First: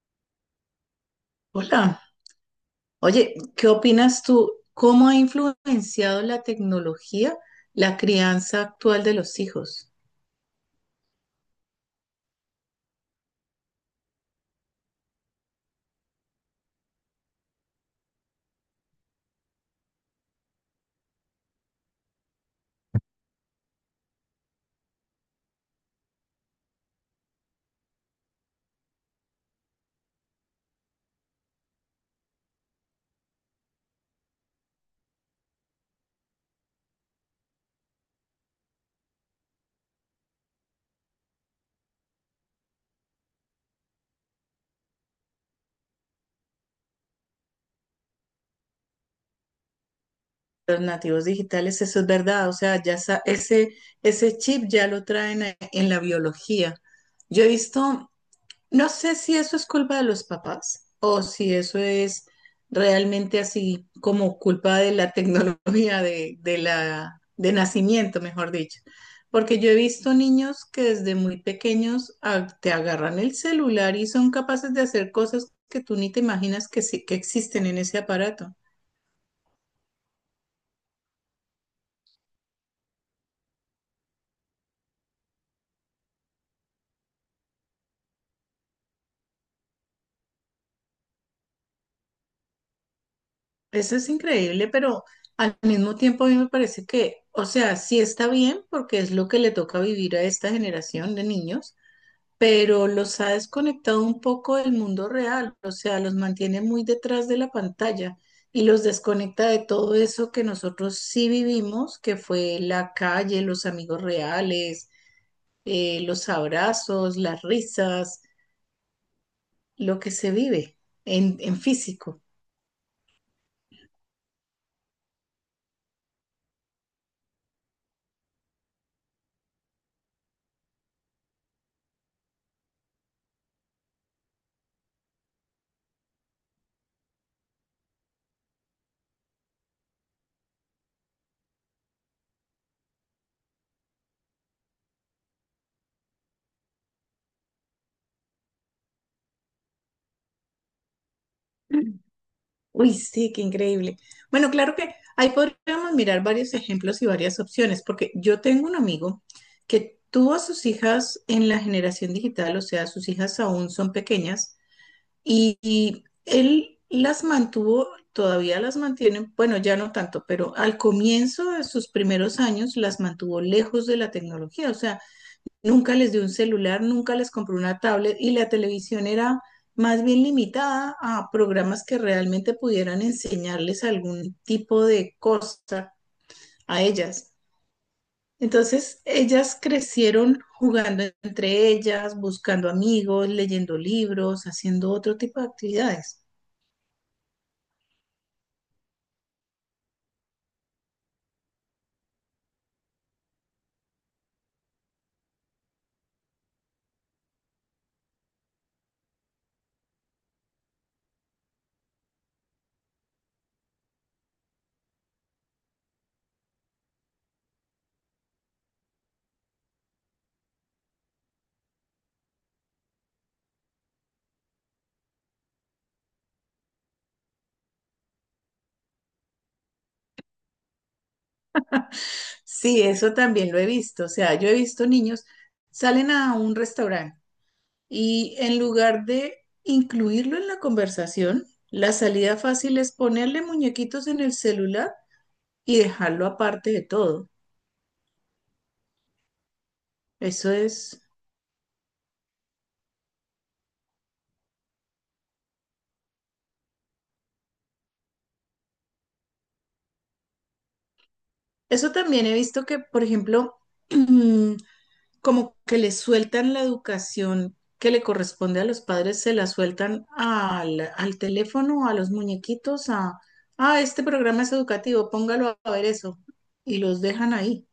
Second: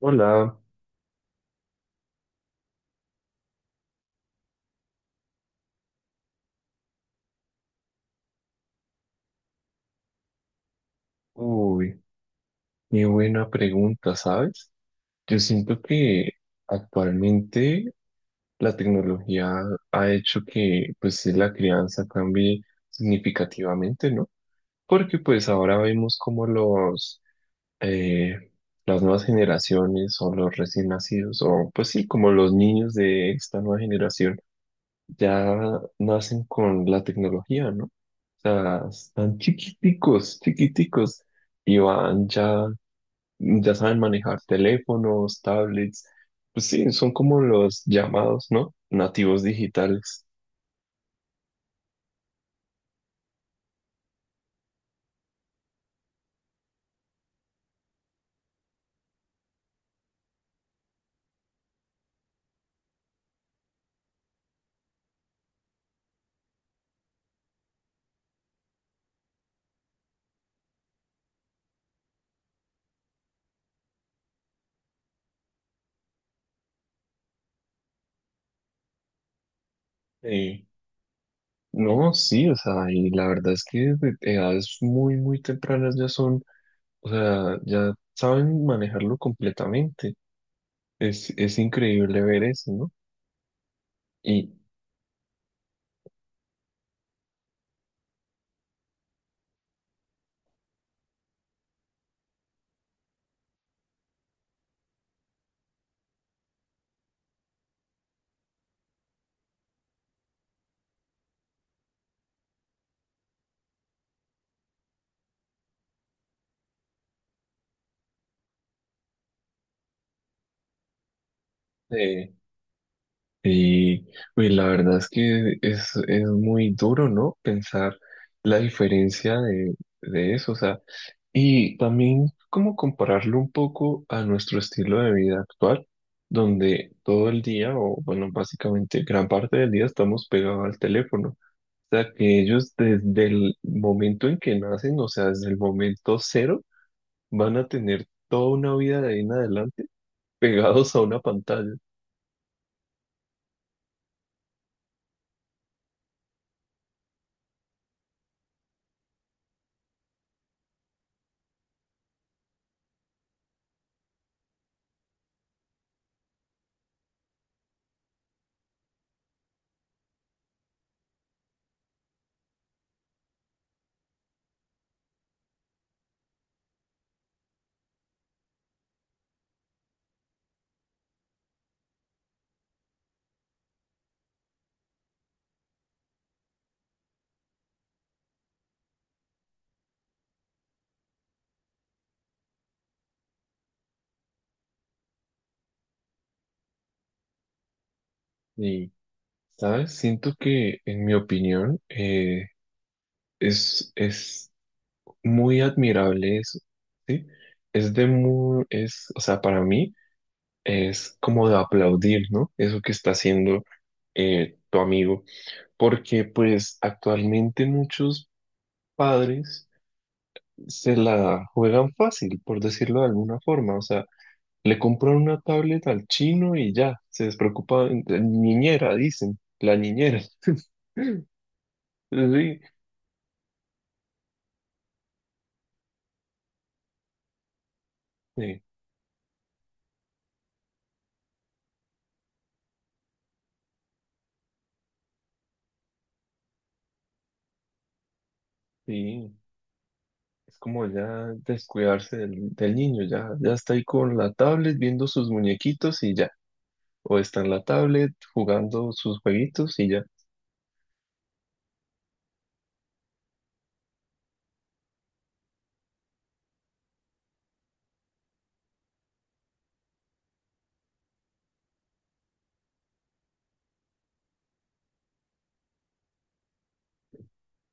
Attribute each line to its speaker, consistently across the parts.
Speaker 1: Hola,
Speaker 2: Hola, oye, ¿qué opinas tú? ¿Cómo ha influenciado la tecnología la crianza actual de los hijos?
Speaker 1: uy, qué buena pregunta, ¿sabes? Yo siento que actualmente la tecnología ha hecho que pues la crianza cambie significativamente, ¿no? Porque pues ahora vemos como los eh, las nuevas generaciones o los recién nacidos o pues sí, como los niños de esta nueva generación ya nacen con la tecnología, ¿no? O sea, están chiquiticos, chiquiticos y van ya ya saben manejar teléfonos, tablets, pues sí, son como los llamados, ¿no? Nativos digitales.
Speaker 2: Los nativos digitales, eso es verdad, o sea, ese, ese chip ya lo traen en la biología. Yo he visto. No sé si eso es culpa de los papás o si eso es realmente así como culpa de la tecnología de nacimiento, mejor dicho. Porque yo he visto niños que desde muy pequeños te agarran el celular y son capaces de hacer cosas que tú ni te imaginas que existen en ese aparato.
Speaker 1: Eh, no, sí, o sea, y la verdad es que desde edades muy, muy tempranas ya son, o sea, ya saben manejarlo completamente. Es increíble ver eso, ¿no?
Speaker 2: Eso es
Speaker 1: Y
Speaker 2: increíble, pero al mismo tiempo a mí me parece que, o sea, sí está bien porque es lo que le toca vivir a esta generación de niños, pero los ha desconectado un poco del mundo real, o sea, los mantiene muy detrás de la pantalla y los desconecta de todo eso que nosotros sí vivimos, que fue la calle, los amigos reales, los abrazos, las risas, lo que se vive en físico.
Speaker 1: eh, Y pues la verdad es que es muy duro, ¿no? Pensar la diferencia de eso, o sea, y también como compararlo un poco a nuestro estilo de vida actual, donde todo el día, o bueno, básicamente gran parte del día estamos pegados al teléfono. O sea, que ellos desde el momento en que nacen, o sea, desde el momento cero, van a tener toda una vida de ahí en adelante pegados a una pantalla.
Speaker 2: Uy, sí, qué increíble. Bueno, claro que ahí podríamos mirar varios ejemplos y varias opciones, porque yo tengo un amigo que tuvo a sus hijas en la generación digital, o sea, sus hijas aún son pequeñas, y él las mantuvo, todavía las mantiene, bueno, ya no tanto, pero al comienzo de sus primeros años las mantuvo lejos de la tecnología, o sea, nunca les dio un celular, nunca les compró una tablet y la televisión era más bien limitada a programas que realmente pudieran enseñarles algún tipo de cosa a ellas. Entonces, ellas crecieron jugando entre ellas, buscando amigos, leyendo libros, haciendo otro tipo de actividades.
Speaker 1: ¿Sabes? Siento que, en mi opinión, es muy admirable eso, ¿sí? Es de muy, es, o sea, para mí es como de aplaudir, ¿no? Eso que está haciendo tu amigo, porque pues actualmente muchos padres se la juegan fácil, por decirlo de alguna forma, o sea, le compran una tablet al chino y ya, se despreocupan, niñera, dicen, la niñera. Sí,
Speaker 2: Sí, eso también lo he visto. O sea, yo he visto niños, salen a un restaurante. Y en
Speaker 1: sí.
Speaker 2: lugar de incluirlo en la conversación, la salida fácil es ponerle muñequitos en el celular y dejarlo aparte de todo.
Speaker 1: Sí,
Speaker 2: Eso
Speaker 1: es como
Speaker 2: es,
Speaker 1: ya descuidarse del, del niño, ya, ya está ahí con la tablet viendo sus muñequitos y ya, o está en la tablet jugando sus jueguitos y ya.
Speaker 2: eso también he visto que, por ejemplo, como que le sueltan la educación que le corresponde a los padres, se la sueltan al teléfono, a los muñequitos, a, ah, este programa es educativo, póngalo a ver eso, y los dejan ahí,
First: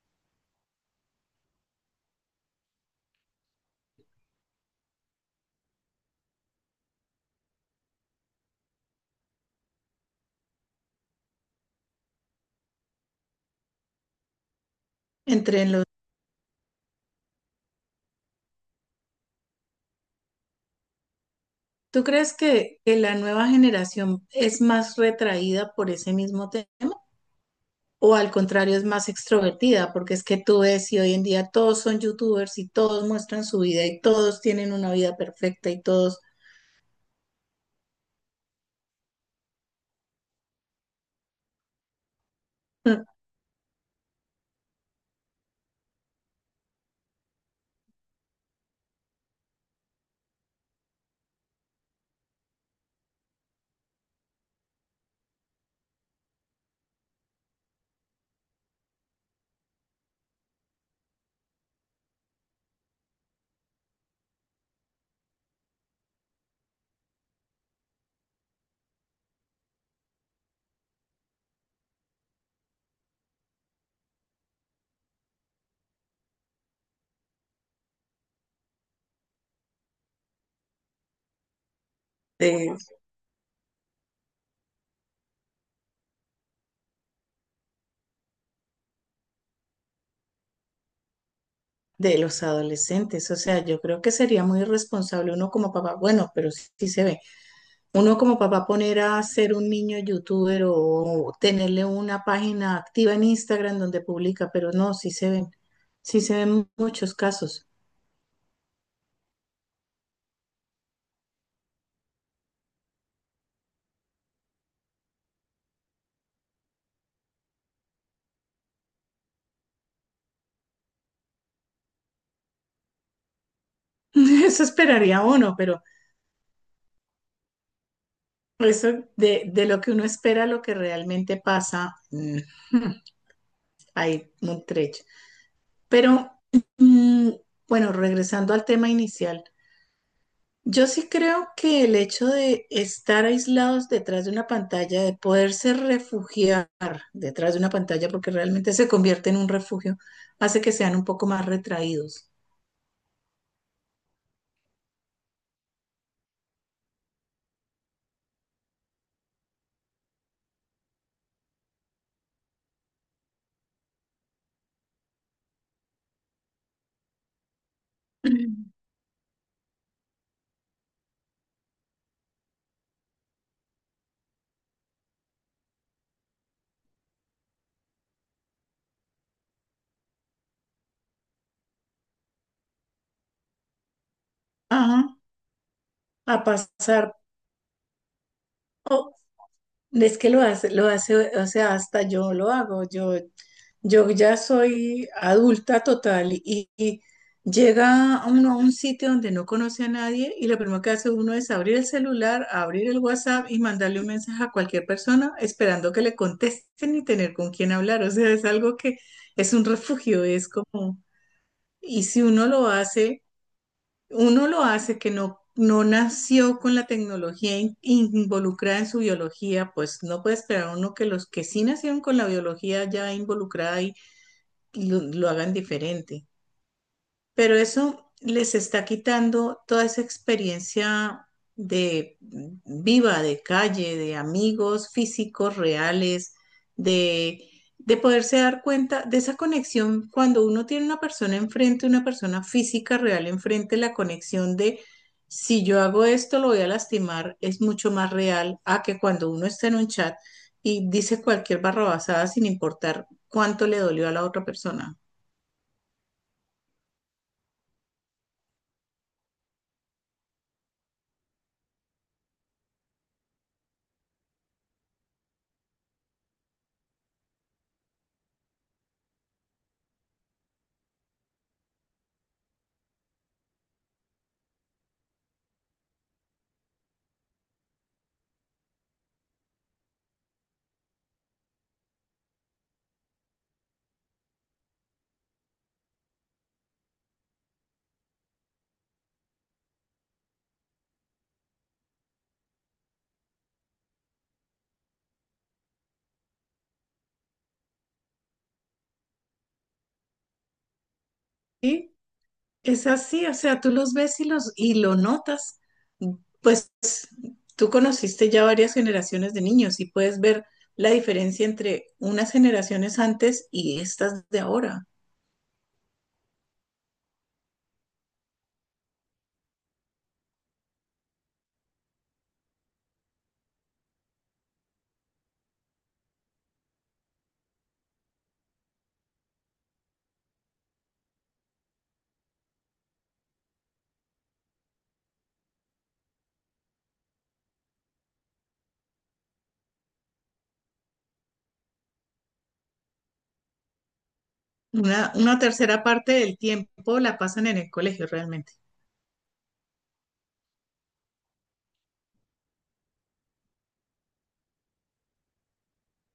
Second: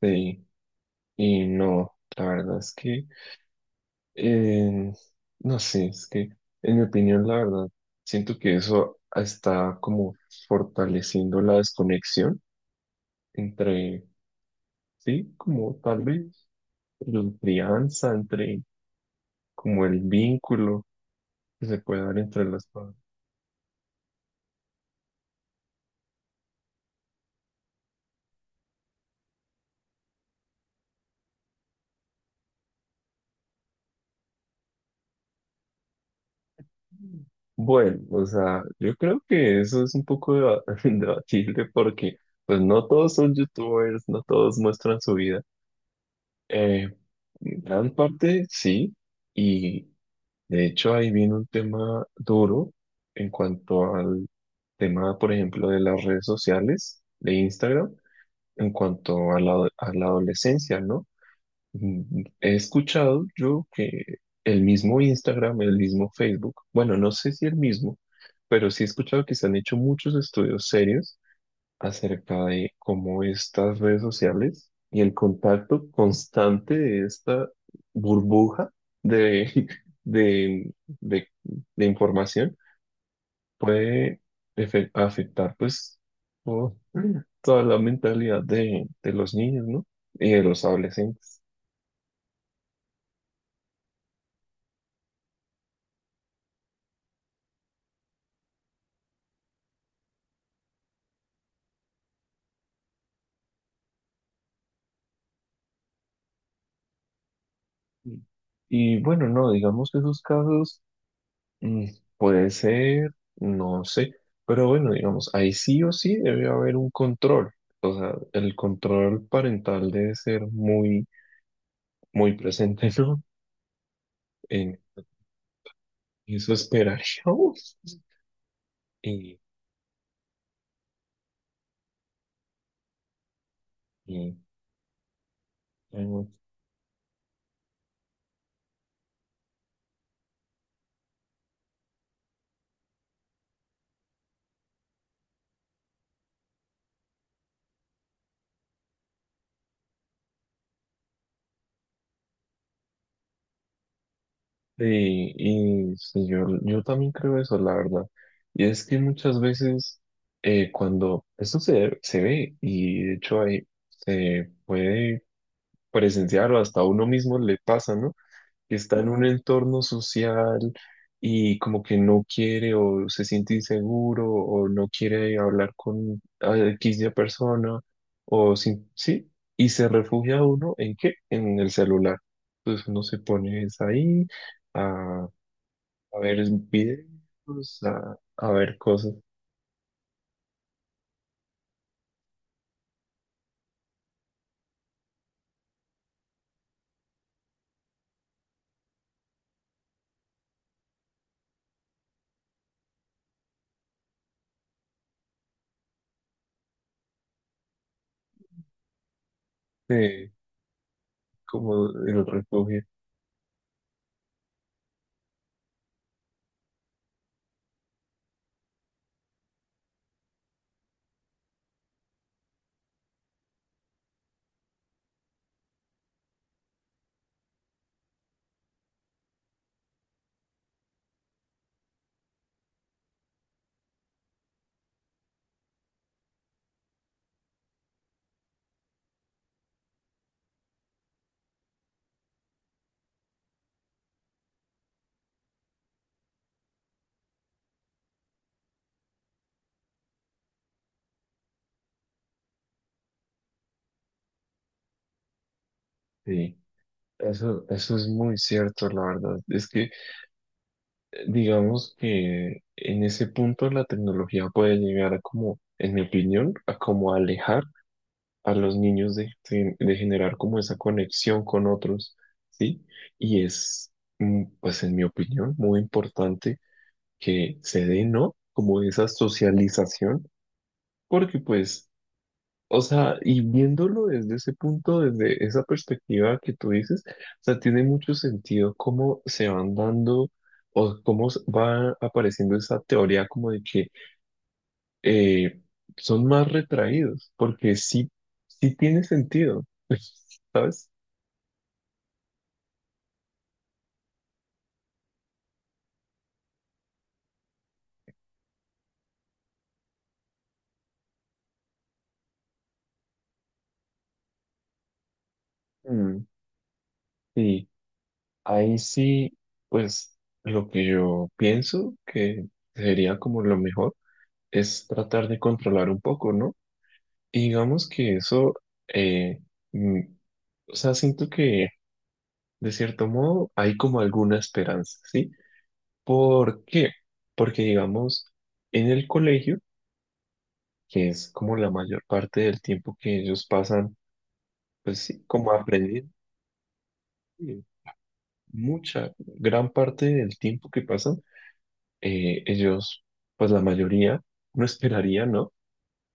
Speaker 1: Sí, y no, la verdad es que, eh, no sé, es que en mi opinión, la verdad, siento que eso está como fortaleciendo la desconexión entre, sí,
Speaker 2: entre.
Speaker 1: como tal vez la crianza, entre como el vínculo que se puede
Speaker 2: ¿Tú
Speaker 1: dar
Speaker 2: crees
Speaker 1: entre las
Speaker 2: que
Speaker 1: familias.
Speaker 2: la nueva generación es más retraída por ese mismo tema? ¿O al contrario es más extrovertida? Porque es que tú ves y hoy en día todos son youtubers y todos muestran su vida y todos tienen una vida perfecta y todos
Speaker 1: Bueno, o sea, yo creo que eso es un poco deba- debatible porque pues no todos son youtubers, no todos muestran su vida. Eh, Gran parte sí, y de hecho ahí viene un tema duro en cuanto al tema, por ejemplo, de las redes sociales, de Instagram, en cuanto a a la adolescencia, ¿no? Mm, he escuchado yo que el mismo Instagram, el mismo Facebook, bueno, no sé si el mismo, pero sí he escuchado que se han hecho muchos estudios serios acerca de cómo estas redes sociales y el contacto constante de esta burbuja de, de, de, de información
Speaker 2: de,
Speaker 1: puede afectar pues todo- toda la mentalidad de los niños, ¿no? Y de los adolescentes.
Speaker 2: de los adolescentes. O sea, yo creo que sería muy irresponsable uno como papá. Bueno, pero sí, sí se ve. Uno como papá poner a ser un niño youtuber o tenerle una página activa en Instagram donde publica, pero no, sí se ven muchos casos.
Speaker 1: Y y bueno, no, digamos que esos casos mm, puede ser, no sé, pero bueno, digamos, ahí sí o sí debe haber un control. O sea, el control parental debe ser muy, muy presente, ¿no?
Speaker 2: Eso
Speaker 1: En
Speaker 2: esperaría uno, pero
Speaker 1: eso esperaríamos.
Speaker 2: eso
Speaker 1: Y,
Speaker 2: de lo que uno espera a lo que realmente pasa, hay
Speaker 1: y,
Speaker 2: un trecho.
Speaker 1: bueno,
Speaker 2: Pero mm, bueno, regresando al tema inicial. Yo sí creo que el hecho de estar aislados detrás de una pantalla, de poderse refugiar detrás de una pantalla, porque realmente se convierte en un refugio, hace que sean un poco más retraídos.
Speaker 1: y sí, yo también creo eso, la verdad. Y es que muchas veces cuando esto se ve, y de hecho ahí se puede presenciar o hasta a uno mismo le pasa, ¿no? Que está en un entorno social y como que no quiere o se siente inseguro o no quiere hablar con a X de persona o sin, sí, y se refugia uno en qué? En el celular. Entonces uno se pone es ahí
Speaker 2: Ajá,
Speaker 1: a, a ver
Speaker 2: a pasar.
Speaker 1: videos, a ver cosas
Speaker 2: O, es que lo hace, o sea, hasta yo lo hago. Yo ya soy adulta total y llega uno a un sitio donde no conoce a nadie y lo primero que hace uno es abrir el celular, abrir el WhatsApp y mandarle un mensaje a cualquier persona esperando que le contesten y tener con quién hablar. O sea, es algo que es un refugio,
Speaker 1: de
Speaker 2: es como,
Speaker 1: como
Speaker 2: y si
Speaker 1: el
Speaker 2: uno lo
Speaker 1: refugio.
Speaker 2: hace, uno lo hace que no, no nació con la tecnología involucrada en su biología, pues no puede esperar uno que los que sí nacieron con la biología ya involucrada y lo hagan diferente. Pero eso les está quitando toda esa experiencia de viva, de calle, de amigos físicos reales, de, de poderse dar cuenta de esa conexión cuando uno tiene una persona enfrente, una persona física real enfrente, la conexión de si yo hago esto lo voy a lastimar es mucho más real a que cuando uno está en un chat y dice cualquier barrabasada sin importar cuánto le dolió a la otra persona.
Speaker 1: Sí, eso es muy cierto, la verdad. Es que digamos que en ese punto la tecnología puede llegar a como, en mi opinión, a como alejar a los niños de generar como esa conexión con otros, ¿sí? Y es, mm, pues en mi opinión, muy importante que se dé, ¿no? Como esa socialización, porque pues o sea, y viéndolo desde ese punto, desde esa perspectiva que tú dices, o sea, tiene mucho sentido cómo se van dando o cómo va apareciendo esa teoría como de que eh, son más retraídos, porque sí, sí tiene sentido, ¿sabes?
Speaker 2: ¿Sí? Es así, o sea, tú los ves y los y lo notas. Pues tú conociste ya varias generaciones de niños y puedes ver la diferencia entre unas generaciones antes y estas de ahora.
Speaker 1: Mm, sí, ahí sí, pues lo que yo pienso que sería como lo mejor es tratar de controlar un poco, ¿no? Y digamos que eso... eh, mm, O sea, siento que de cierto modo hay como alguna esperanza, ¿sí? ¿Por qué? Porque digamos, en el colegio, que es como la mayor parte del tiempo que ellos pasan, pues sí,
Speaker 2: Una
Speaker 1: como
Speaker 2: tercera
Speaker 1: aprendiendo,
Speaker 2: parte del tiempo la pasan en
Speaker 1: eh,
Speaker 2: el colegio realmente.
Speaker 1: mucha, gran parte del tiempo que pasan, ellos, pues la mayoría, no esperaría, ¿no?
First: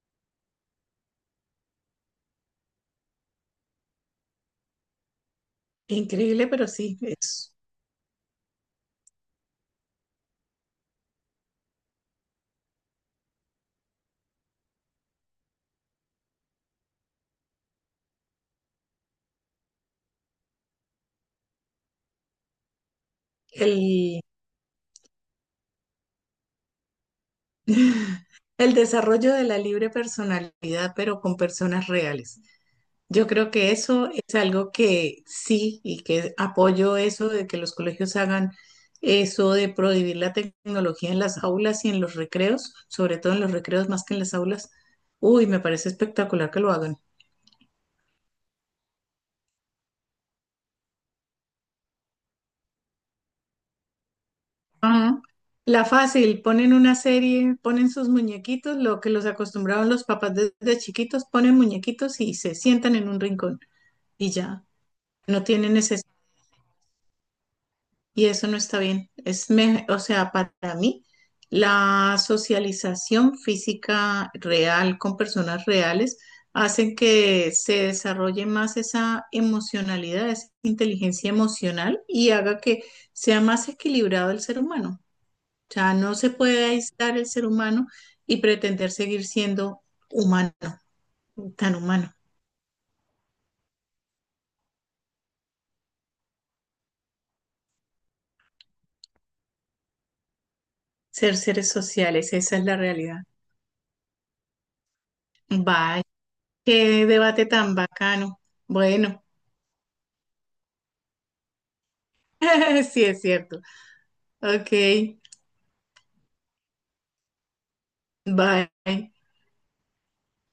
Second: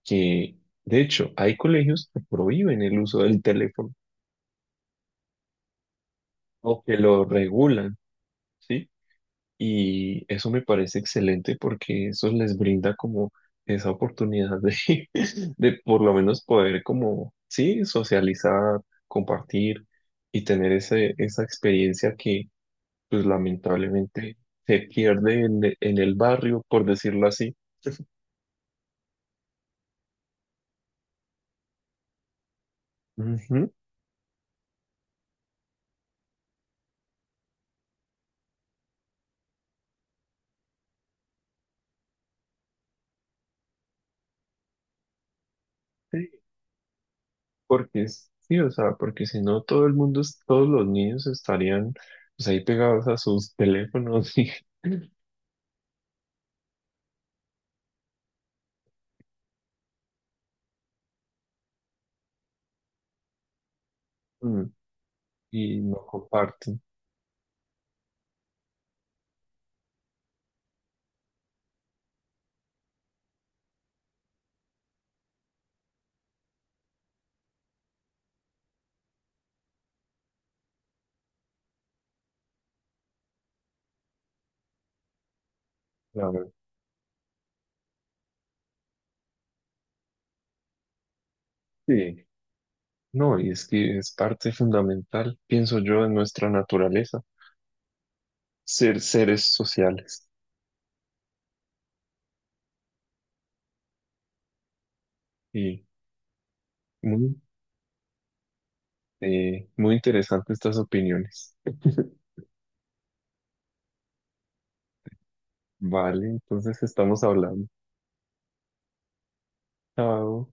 Speaker 1: Que, de hecho, hay colegios que prohíben el uso del teléfono
Speaker 2: Increíble, pero
Speaker 1: o que
Speaker 2: sí,
Speaker 1: lo
Speaker 2: es
Speaker 1: regulan, ¿sí? Y eso me parece excelente porque eso les brinda como esa oportunidad de, de por lo menos poder como, sí, socializar, compartir y tener ese, esa experiencia que pues
Speaker 2: el,
Speaker 1: lamentablemente se pierde en, en el barrio, por decirlo así.
Speaker 2: el desarrollo de la libre personalidad, pero con personas reales. Yo creo
Speaker 1: Ujú,
Speaker 2: que eso es algo que sí y que apoyo eso de que los colegios hagan eso de prohibir la tecnología en las aulas y en los recreos, sobre todo en los recreos más que en las aulas. Uy, me parece
Speaker 1: sí,
Speaker 2: espectacular que lo hagan.
Speaker 1: porque sí, o sea, porque si no todo el mundo, todos los niños estarían pues ahí pegados a sus teléfonos y,
Speaker 2: Ah, la fácil, ponen una serie, ponen sus muñequitos, lo que los acostumbraban los papás desde chiquitos, ponen muñequitos y se sientan en un rincón y
Speaker 1: mm,
Speaker 2: ya, no tienen
Speaker 1: y no
Speaker 2: necesidad.
Speaker 1: comparten,
Speaker 2: Y eso no está bien. O sea, para mí, la socialización física real con personas reales hacen que se desarrolle más esa emocionalidad, esa inteligencia emocional y haga que sea más equilibrado el ser humano. O sea, no
Speaker 1: la
Speaker 2: se
Speaker 1: verdad.
Speaker 2: puede aislar el ser humano y pretender seguir siendo humano, tan humano.
Speaker 1: Sí. No, y es que es parte fundamental, pienso yo, de nuestra naturaleza, ser seres sociales.
Speaker 2: Ser seres sociales, esa es la realidad.
Speaker 1: Y
Speaker 2: Vaya, qué
Speaker 1: muy,
Speaker 2: debate tan bacano. Bueno.
Speaker 1: muy interesantes estas opiniones.
Speaker 2: Sí, es cierto. Ok,
Speaker 1: Vale, entonces estamos hablando.
Speaker 2: bye.
Speaker 1: Chao.